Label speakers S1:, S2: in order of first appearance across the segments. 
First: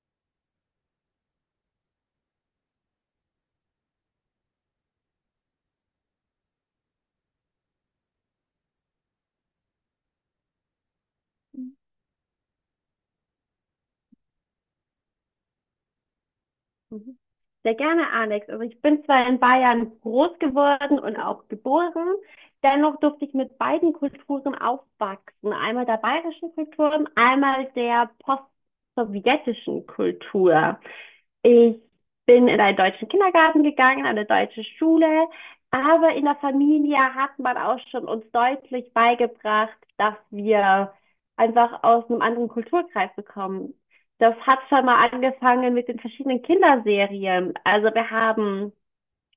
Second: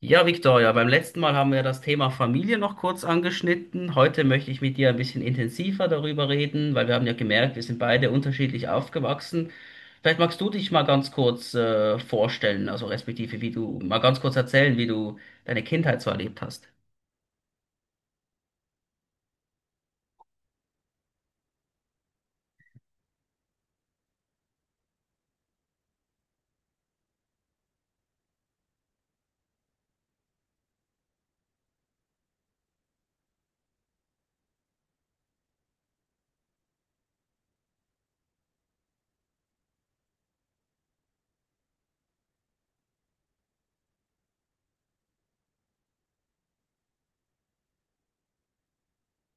S1: Ja, Victoria, beim letzten Mal haben wir das Thema Familie noch kurz angeschnitten. Heute möchte ich mit dir ein bisschen intensiver darüber reden, weil wir haben ja gemerkt, wir sind beide unterschiedlich aufgewachsen. Vielleicht magst du dich mal ganz kurz vorstellen, also respektive wie du, mal ganz kurz erzählen, wie du deine Kindheit so erlebt hast.
S2: Mhm. Sehr gerne, Alex. Also ich bin zwar in Bayern groß geworden und auch geboren, dennoch durfte ich mit beiden Kulturen aufwachsen. Einmal der bayerischen Kultur und einmal der post-sowjetischen Kultur. Ich bin in einen deutschen Kindergarten gegangen, eine deutsche Schule, aber in der Familie hat man auch schon uns deutlich beigebracht, dass wir einfach aus einem anderen Kulturkreis bekommen. Das hat schon mal angefangen mit den verschiedenen Kinderserien. Also wir haben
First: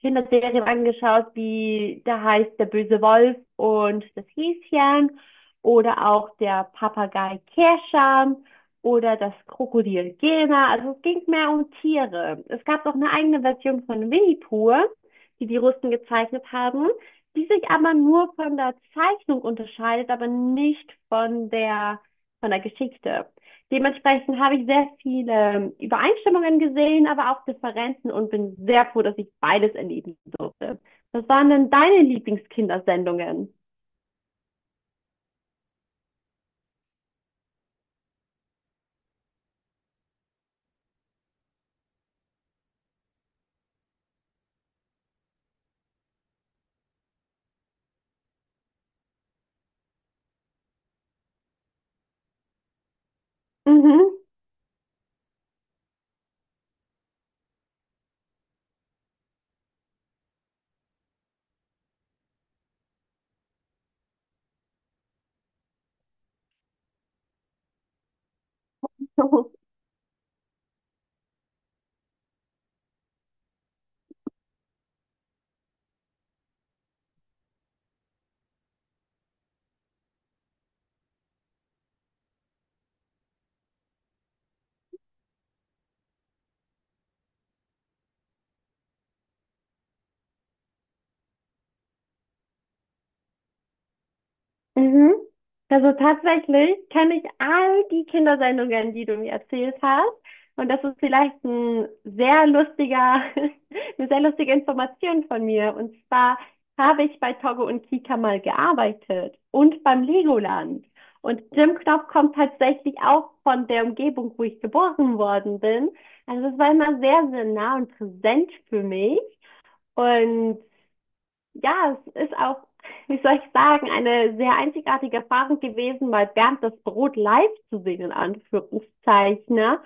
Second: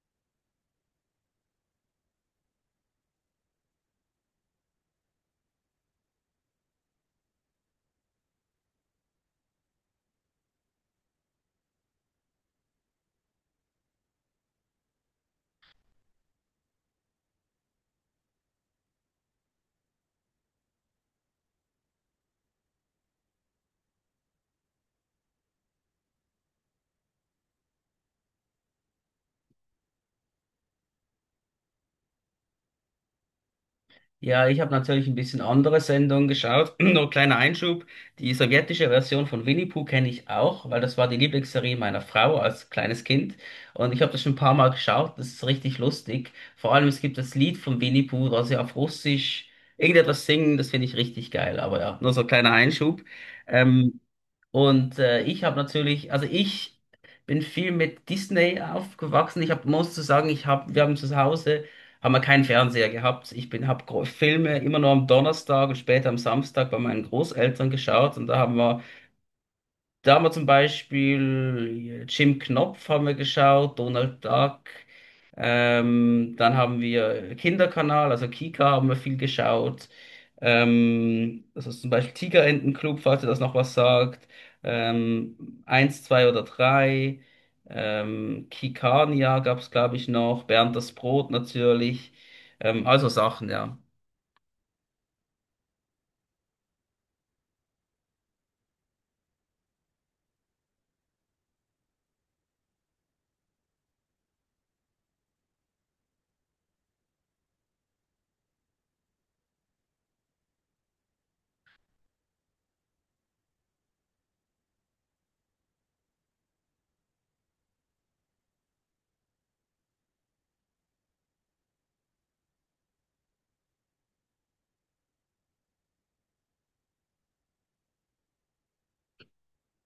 S2: Kinderserien angeschaut, wie da heißt der böse Wolf und das Häschen oder auch der Papagei Kerschan oder das Krokodil Gena. Also es ging mehr um Tiere. Es gab auch eine eigene Version von Winnie Pooh, die die Russen gezeichnet haben, die sich aber nur von der Zeichnung unterscheidet, aber nicht von der Geschichte. Dementsprechend habe ich sehr viele Übereinstimmungen gesehen, aber auch Differenzen und bin sehr froh, dass ich beides erleben durfte. Was waren denn deine Lieblingskindersendungen?
S1: Ja, ich habe natürlich ein bisschen andere Sendungen geschaut. Nur kleiner Einschub. Die sowjetische Version von Winnie Pooh kenne ich auch, weil das war die Lieblingsserie meiner Frau als kleines Kind. Und ich habe das schon ein paar Mal geschaut. Das ist richtig lustig. Vor allem, es gibt das Lied von Winnie Pooh, da sie auf Russisch irgendetwas singen. Das finde ich richtig geil. Aber ja, nur so ein kleiner Einschub. Ähm,
S2: Mhm.
S1: und ich habe natürlich, also ich bin viel mit Disney aufgewachsen. Ich hab, muss zu sagen, wir haben zu Hause haben wir keinen Fernseher gehabt. Habe Filme immer nur am Donnerstag und später am Samstag bei meinen Großeltern geschaut, und da haben wir da haben wir zum Beispiel Jim Knopf haben wir geschaut, Donald Duck. Dann haben wir Kinderkanal, also Kika haben wir viel geschaut. Das ist zum Beispiel Tigerentenclub, falls ihr das noch was sagt. Eins, zwei oder drei. Kikania gab es, glaube ich, noch. Bernd das Brot natürlich. Also Sachen, ja.
S2: Mhm. Also tatsächlich kenne ich all die Kindersendungen, die du mir erzählt hast. Und das ist vielleicht eine sehr lustige Information von mir. Und zwar habe ich bei Togo und Kika mal gearbeitet und beim Legoland. Und Jim Knopf kommt tatsächlich auch von der Umgebung, wo ich geboren worden bin. Also es war immer sehr, sehr nah und präsent für mich. Und ja, es ist auch, wie soll ich sagen, eine sehr einzigartige Erfahrung gewesen, mal Bernd das Brot live zu sehen, in Anführungszeichen, ne?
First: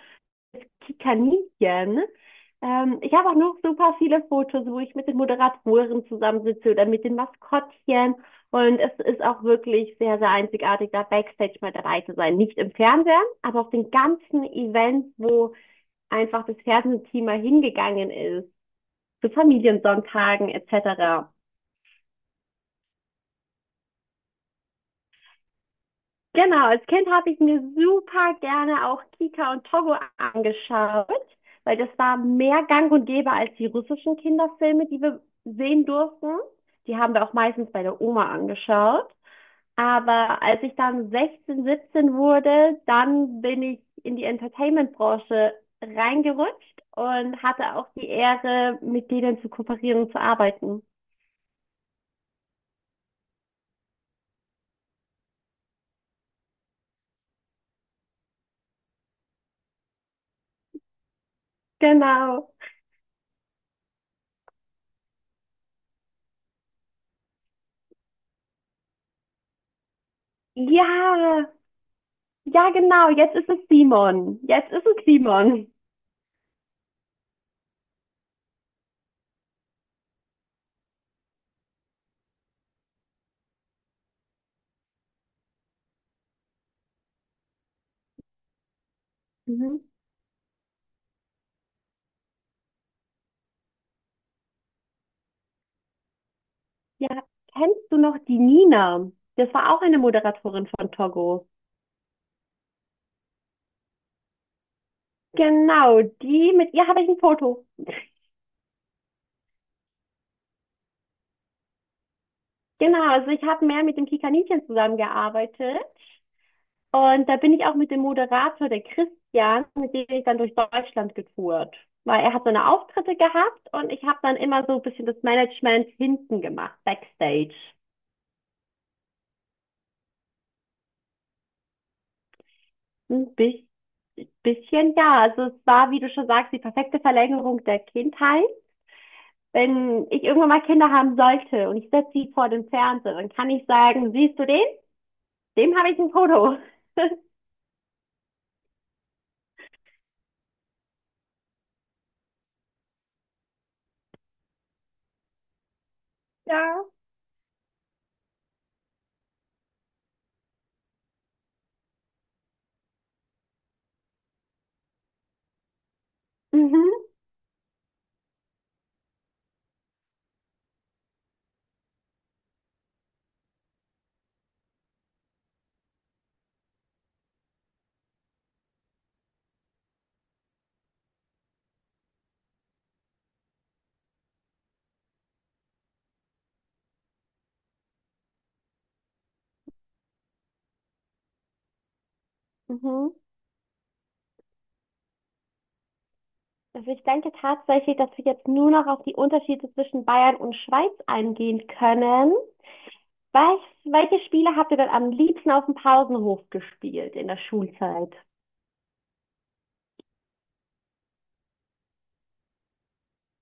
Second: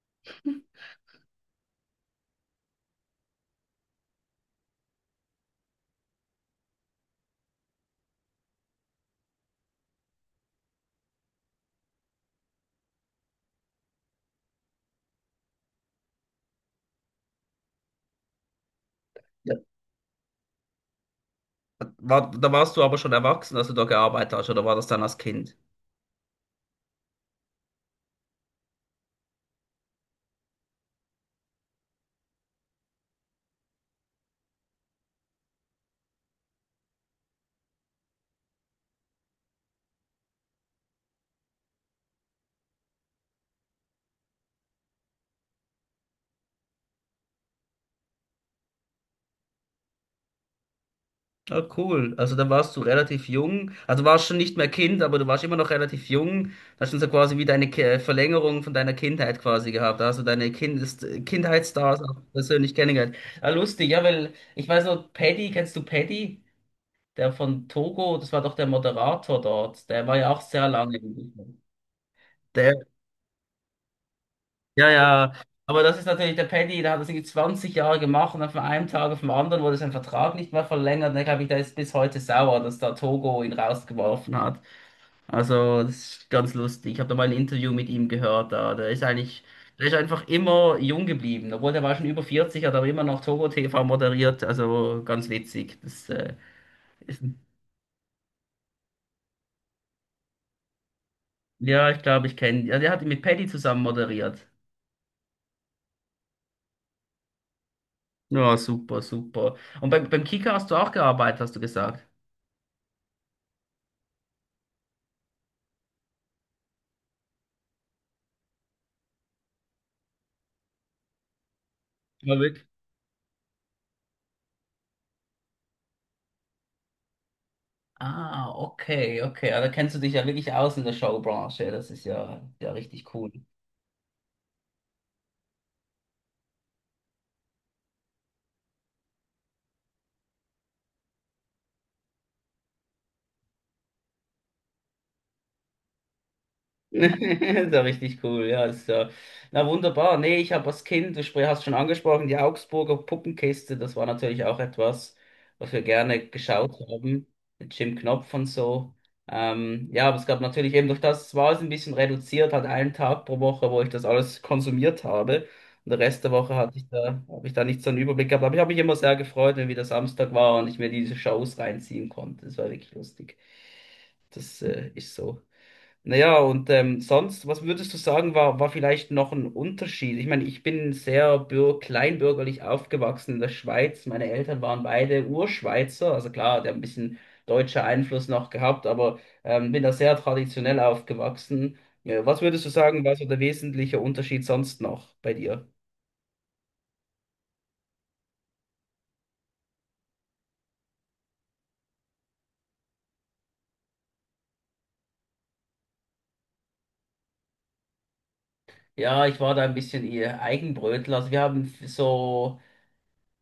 S2: Die Kaninchen. Ich habe auch noch super viele Fotos, wo ich mit den Moderatoren zusammensitze oder mit den Maskottchen. Und es ist auch wirklich sehr, sehr einzigartig, da Backstage mal dabei zu sein. Nicht im Fernsehen, aber auf den ganzen Events, wo einfach das Fernsehteam mal hingegangen ist, zu
S1: Ja.
S2: Familiensonntagen etc.
S1: Da warst du aber schon erwachsen, als du da gearbeitet hast, oder war das dann als Kind?
S2: Genau, als Kind habe ich mir super gerne auch Kika und Togo angeschaut, weil das war mehr Gang und Gäbe als die russischen Kinderfilme, die wir sehen durften. Die haben wir auch meistens bei der Oma angeschaut. Aber als ich dann 16, 17 wurde, dann bin ich in die Entertainment-Branche reingerutscht und hatte auch die Ehre, mit denen zu kooperieren und zu arbeiten.
S1: Ah, cool. Also da warst du relativ jung. Also warst schon nicht mehr Kind, aber du warst immer noch relativ jung. Da hast du so quasi wie deine Verlängerung von deiner Kindheit quasi gehabt. Da hast du deine Kindes Kindheitsstars auch
S2: Genau.
S1: persönlich kennengelernt. Ah, lustig, ja, weil ich weiß noch, Paddy, kennst du Paddy? Der von Togo, das war doch der Moderator dort. Der war ja auch sehr
S2: Ja,
S1: lange. Im
S2: ja, genau. Jetzt ist es Simon. Jetzt ist
S1: Ja,
S2: es
S1: ja,
S2: Simon.
S1: aber das ist natürlich der Paddy, der hat das irgendwie 20 Jahre gemacht und dann von einem Tag auf den anderen wurde sein Vertrag nicht mehr verlängert. Und dann, glaube ich, der ist bis heute sauer, dass da Togo ihn rausgeworfen hat. Also, das ist ganz lustig. Ich habe da mal ein Interview mit ihm gehört. Da. Der ist eigentlich,
S2: Mhm.
S1: der ist einfach immer jung geblieben. Obwohl, der war schon über 40, hat aber immer noch Togo TV moderiert. Also, ganz witzig.
S2: Ja,
S1: Ist, ein-
S2: kennst du noch die Nina? Das war auch eine Moderatorin von Togo.
S1: ja, ich glaube, ich kenne. Ja, der hat ihn mit Paddy zusammen moderiert.
S2: Genau, die, mit ihr habe ich ein Foto.
S1: Ja, super, super. Und beim Kicker hast du auch gearbeitet, hast du gesagt.
S2: Genau, also ich habe mehr mit dem Kikaninchen zusammengearbeitet. Und da bin ich auch mit dem Moderator, der Christian, mit dem bin ich dann durch Deutschland getourt. Weil er
S1: Ja,
S2: hat so
S1: wirklich.
S2: eine Auftritte gehabt und ich habe dann immer so ein bisschen das Management hinten gemacht, Backstage.
S1: Ah, okay, okay. Also kennst du dich ja wirklich aus in der Showbranche. Das ist ja, ja richtig cool.
S2: Ein bi- Bisschen, ja. Also es war, wie du schon sagst, die perfekte Verlängerung der Kindheit. Wenn ich irgendwann mal Kinder haben sollte und ich setze sie vor den Fernseher, dann kann ich sagen, siehst du den? Dem habe ich ein Foto.
S1: Ist ja richtig cool, ja. Das, Ist ja. Na wunderbar. Nee, ich habe als Kind, du hast schon angesprochen, die Augsburger Puppenkiste, das war natürlich auch etwas, was wir gerne geschaut
S2: Ja.
S1: haben, mit Jim Knopf und so. Ja, aber es gab natürlich eben durch das, war es ein bisschen reduziert, hat einen Tag pro Woche, wo ich das alles konsumiert habe. Und den Rest der Woche
S2: Mhm,
S1: habe ich da nicht so einen Überblick gehabt. Aber ich habe mich immer sehr gefreut, wenn wieder Samstag war und ich mir diese Shows reinziehen konnte. Das war wirklich lustig. Das ist so. Naja, und sonst, was würdest du sagen, war, vielleicht noch ein Unterschied? Ich meine, ich bin sehr bür kleinbürgerlich aufgewachsen in der Schweiz. Meine Eltern waren beide Urschweizer. Also klar, der hat ein bisschen deutscher Einfluss noch gehabt, aber bin da sehr traditionell aufgewachsen. Ja, was würdest du sagen,
S2: mhm.
S1: war so der wesentliche Unterschied sonst noch bei dir?
S2: Also ich denke tatsächlich, dass wir jetzt nur noch auf die Unterschiede zwischen Bayern und Schweiz eingehen können. Was, Welche Spiele habt ihr denn am liebsten auf dem Pausenhof gespielt in der Schulzeit?
S1: Ja, ich war da ein bisschen eher Eigenbrötler. Also wir haben so.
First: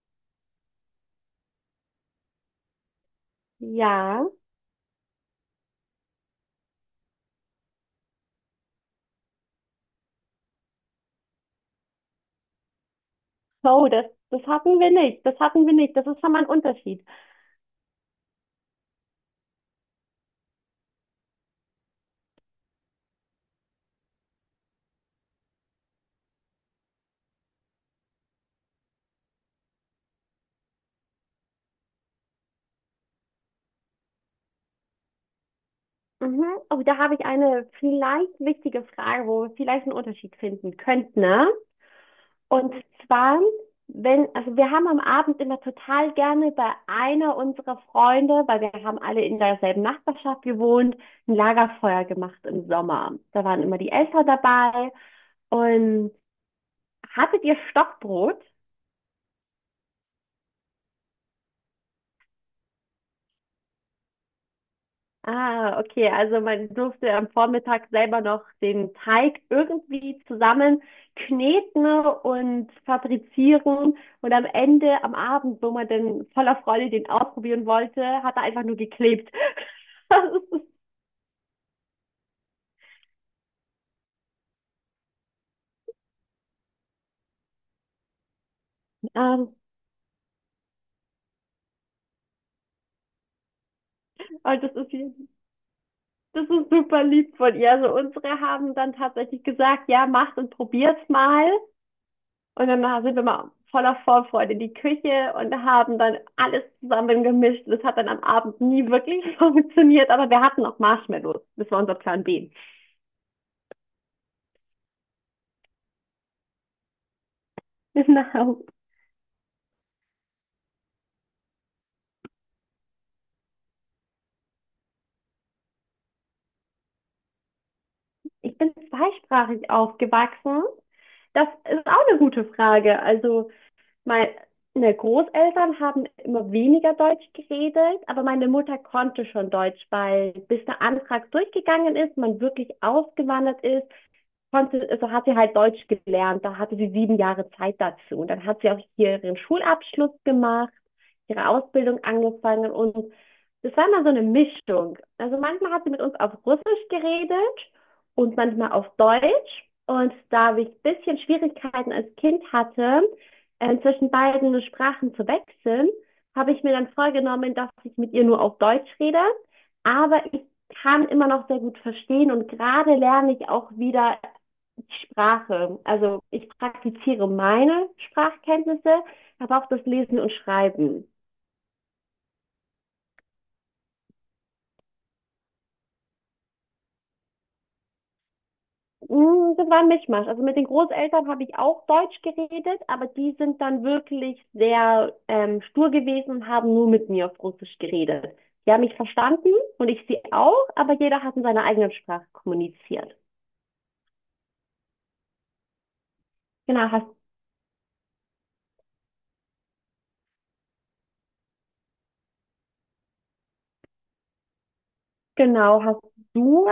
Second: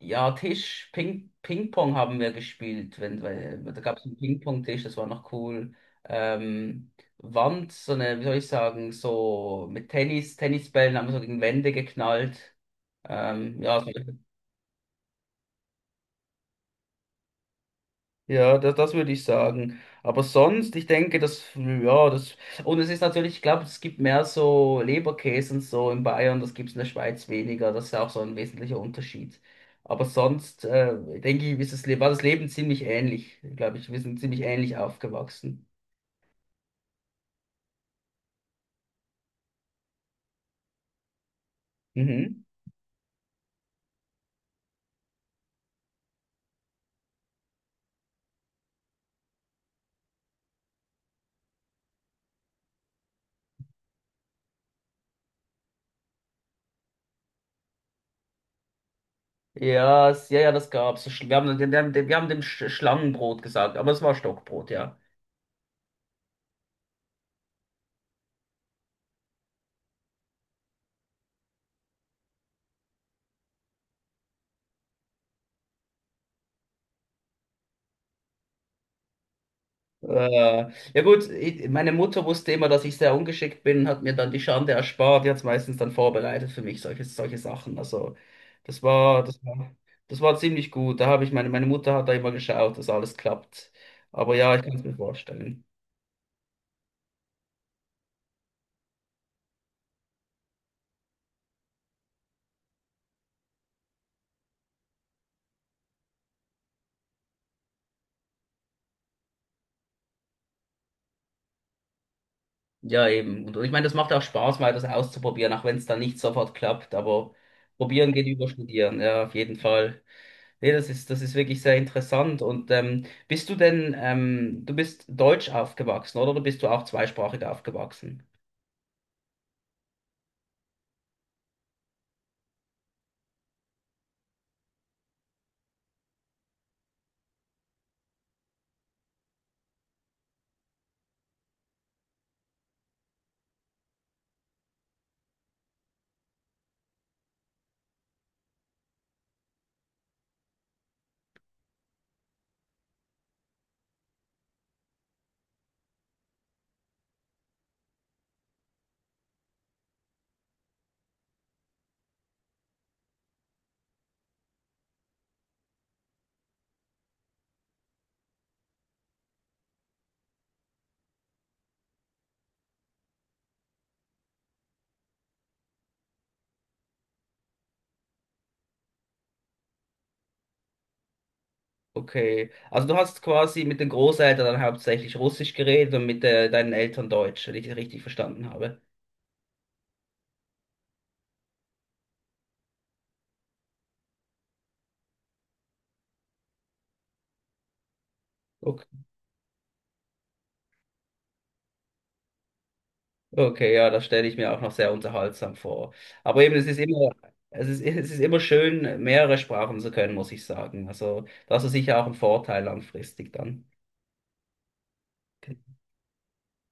S1: Ja, Ping-Pong haben wir gespielt. Wenn, weil, da gab es einen
S2: Ja.
S1: Ping-Pong-Tisch, das war noch cool. Ähm, so eine, wie soll ich sagen, so mit Tennisbällen haben wir so gegen Wände geknallt. Ähm, ja,
S2: Oh,
S1: so
S2: das hatten wir nicht. Das hatten wir nicht. Das ist schon mal ein Unterschied.
S1: Ja, das würde ich sagen. Aber sonst, ich denke, und es ist natürlich, ich glaube, es gibt mehr so Leberkäse und so in Bayern, das gibt es in der Schweiz weniger, das ist ja auch so ein wesentlicher Unterschied. Aber sonst, denke ich, war das Leben ziemlich ähnlich, glaube ich, wir sind ziemlich ähnlich aufgewachsen.
S2: Mhm. Oh, da habe ich eine vielleicht wichtige Frage, wo wir vielleicht einen Unterschied finden könnten, ne?
S1: Mhm.
S2: Und zwar, wenn, also wir haben am Abend immer total gerne bei einer unserer Freunde, weil wir haben alle in derselben Nachbarschaft gewohnt, ein Lagerfeuer gemacht im Sommer. Da waren immer die Eltern dabei. Und hattet ihr Stockbrot?
S1: Ja, ja, ja, das gab's. So wir haben dem Schlangenbrot gesagt, aber es war Stockbrot, ja.
S2: Ah, okay. Also man durfte am Vormittag selber noch den Teig irgendwie zusammen kneten und fabrizieren. Und am Ende, am Abend, wo man dann voller Freude den ausprobieren wollte, hat er einfach nur geklebt. Das ist,
S1: Ja gut, meine Mutter wusste immer, dass ich sehr ungeschickt bin, hat mir dann die Schande erspart, die hat es meistens dann vorbereitet für mich, solche Sachen. Also das war, das
S2: ähm,
S1: war, das war ziemlich gut. Da habe ich meine Mutter hat da immer geschaut, dass alles klappt. Aber ja, ich
S2: und
S1: kann es mir vorstellen.
S2: das ist super lieb von ihr. Also unsere haben dann tatsächlich gesagt, ja, macht und probiert's mal. Und dann sind wir mal voller Vorfreude in die Küche und haben dann alles zusammen gemischt. Das hat dann am Abend nie wirklich funktioniert, aber wir hatten auch Marshmallows. Das war unser Plan B.
S1: Ja, eben. Und ich meine, das macht auch Spaß, mal das auszuprobieren, auch wenn es dann nicht sofort klappt. Aber probieren geht über
S2: Genau.
S1: studieren, ja, auf jeden Fall. Nee, das ist wirklich sehr interessant. Und bist du denn, du bist deutsch aufgewachsen, oder? Oder bist du auch zweisprachig aufgewachsen?
S2: Ich bin zweisprachig aufgewachsen. Das ist auch eine gute Frage. Also meine Großeltern haben immer weniger Deutsch geredet, aber meine Mutter konnte schon Deutsch, weil bis der Antrag durchgegangen ist, man wirklich ausgewandert ist, konnte, also hat sie halt Deutsch gelernt, da hatte sie 7 Jahre Zeit dazu. Und dann hat sie auch hier ihren Schulabschluss gemacht, ihre Ausbildung angefangen und das war immer so eine Mischung. Also manchmal hat sie mit uns auf Russisch geredet und manchmal auf Deutsch. Und da ich ein bisschen Schwierigkeiten als Kind hatte, zwischen beiden Sprachen zu wechseln, habe ich mir dann vorgenommen, dass ich mit ihr nur auf Deutsch rede. Aber ich kann immer noch sehr gut verstehen und gerade lerne ich auch wieder Sprache. Also ich praktiziere meine Sprachkenntnisse, aber auch das Lesen und Schreiben.
S1: Okay. Also du hast quasi mit den Großeltern dann hauptsächlich Russisch geredet und mit deinen Eltern Deutsch, wenn ich das richtig verstanden habe.
S2: Das war ein Mischmasch. Also mit den Großeltern habe ich auch Deutsch geredet, aber die sind dann wirklich sehr stur gewesen und haben nur mit mir auf Russisch geredet. Die haben
S1: Okay,
S2: mich verstanden und ich sie auch, aber jeder hat in seiner eigenen Sprache kommuniziert.
S1: okay, ja, das stelle ich mir auch noch sehr unterhaltsam vor. Aber eben, es ist
S2: Genau.
S1: immer, es ist, es ist immer schön, mehrere Sprachen zu können, muss ich sagen. Also das ist sicher auch ein Vorteil langfristig dann.
S2: Genau, hast du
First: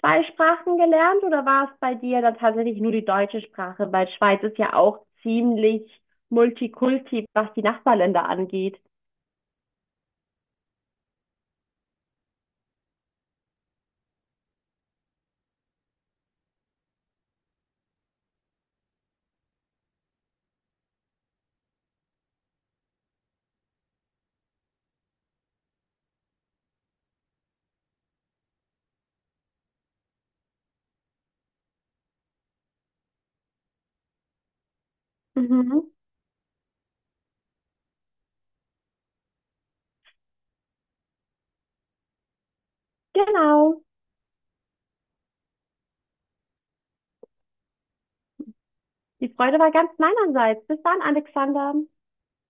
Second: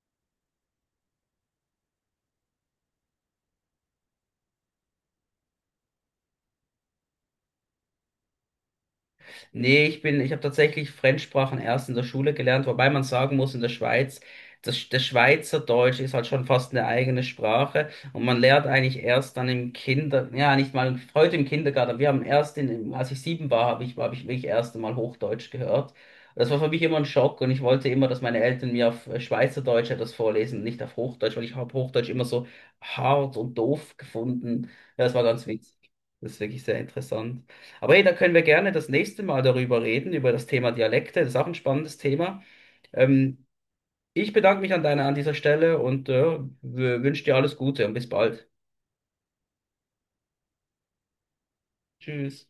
S2: zwei Sprachen gelernt oder war es bei dir dann tatsächlich nur die deutsche Sprache? Weil Schweiz ist ja auch ziemlich Multikulti, was die Nachbarländer angeht.
S1: Nee, ich habe tatsächlich Fremdsprachen erst in der Schule gelernt, wobei man sagen muss, in der Schweiz, das Schweizerdeutsch ist halt schon fast eine eigene Sprache und man lernt eigentlich erst dann ja, nicht mal heute im Kindergarten. Wir haben als ich 7 war, habe ich wirklich erst einmal Hochdeutsch gehört. Das war für mich immer ein Schock, und ich wollte immer, dass meine Eltern mir auf Schweizerdeutsch etwas vorlesen, nicht auf Hochdeutsch, weil ich habe Hochdeutsch immer so hart und doof gefunden. Ja, das war ganz witzig.
S2: Mhm,
S1: Das ist wirklich sehr interessant. Aber hey, da können wir gerne das nächste Mal darüber reden, über das Thema Dialekte. Das ist auch ein spannendes Thema. Ähm,
S2: genau.
S1: ich bedanke mich an dieser Stelle und wünsche dir alles Gute und bis bald.
S2: Die Freude war ganz meinerseits. Bis dann, Alexander.
S1: Tschüss.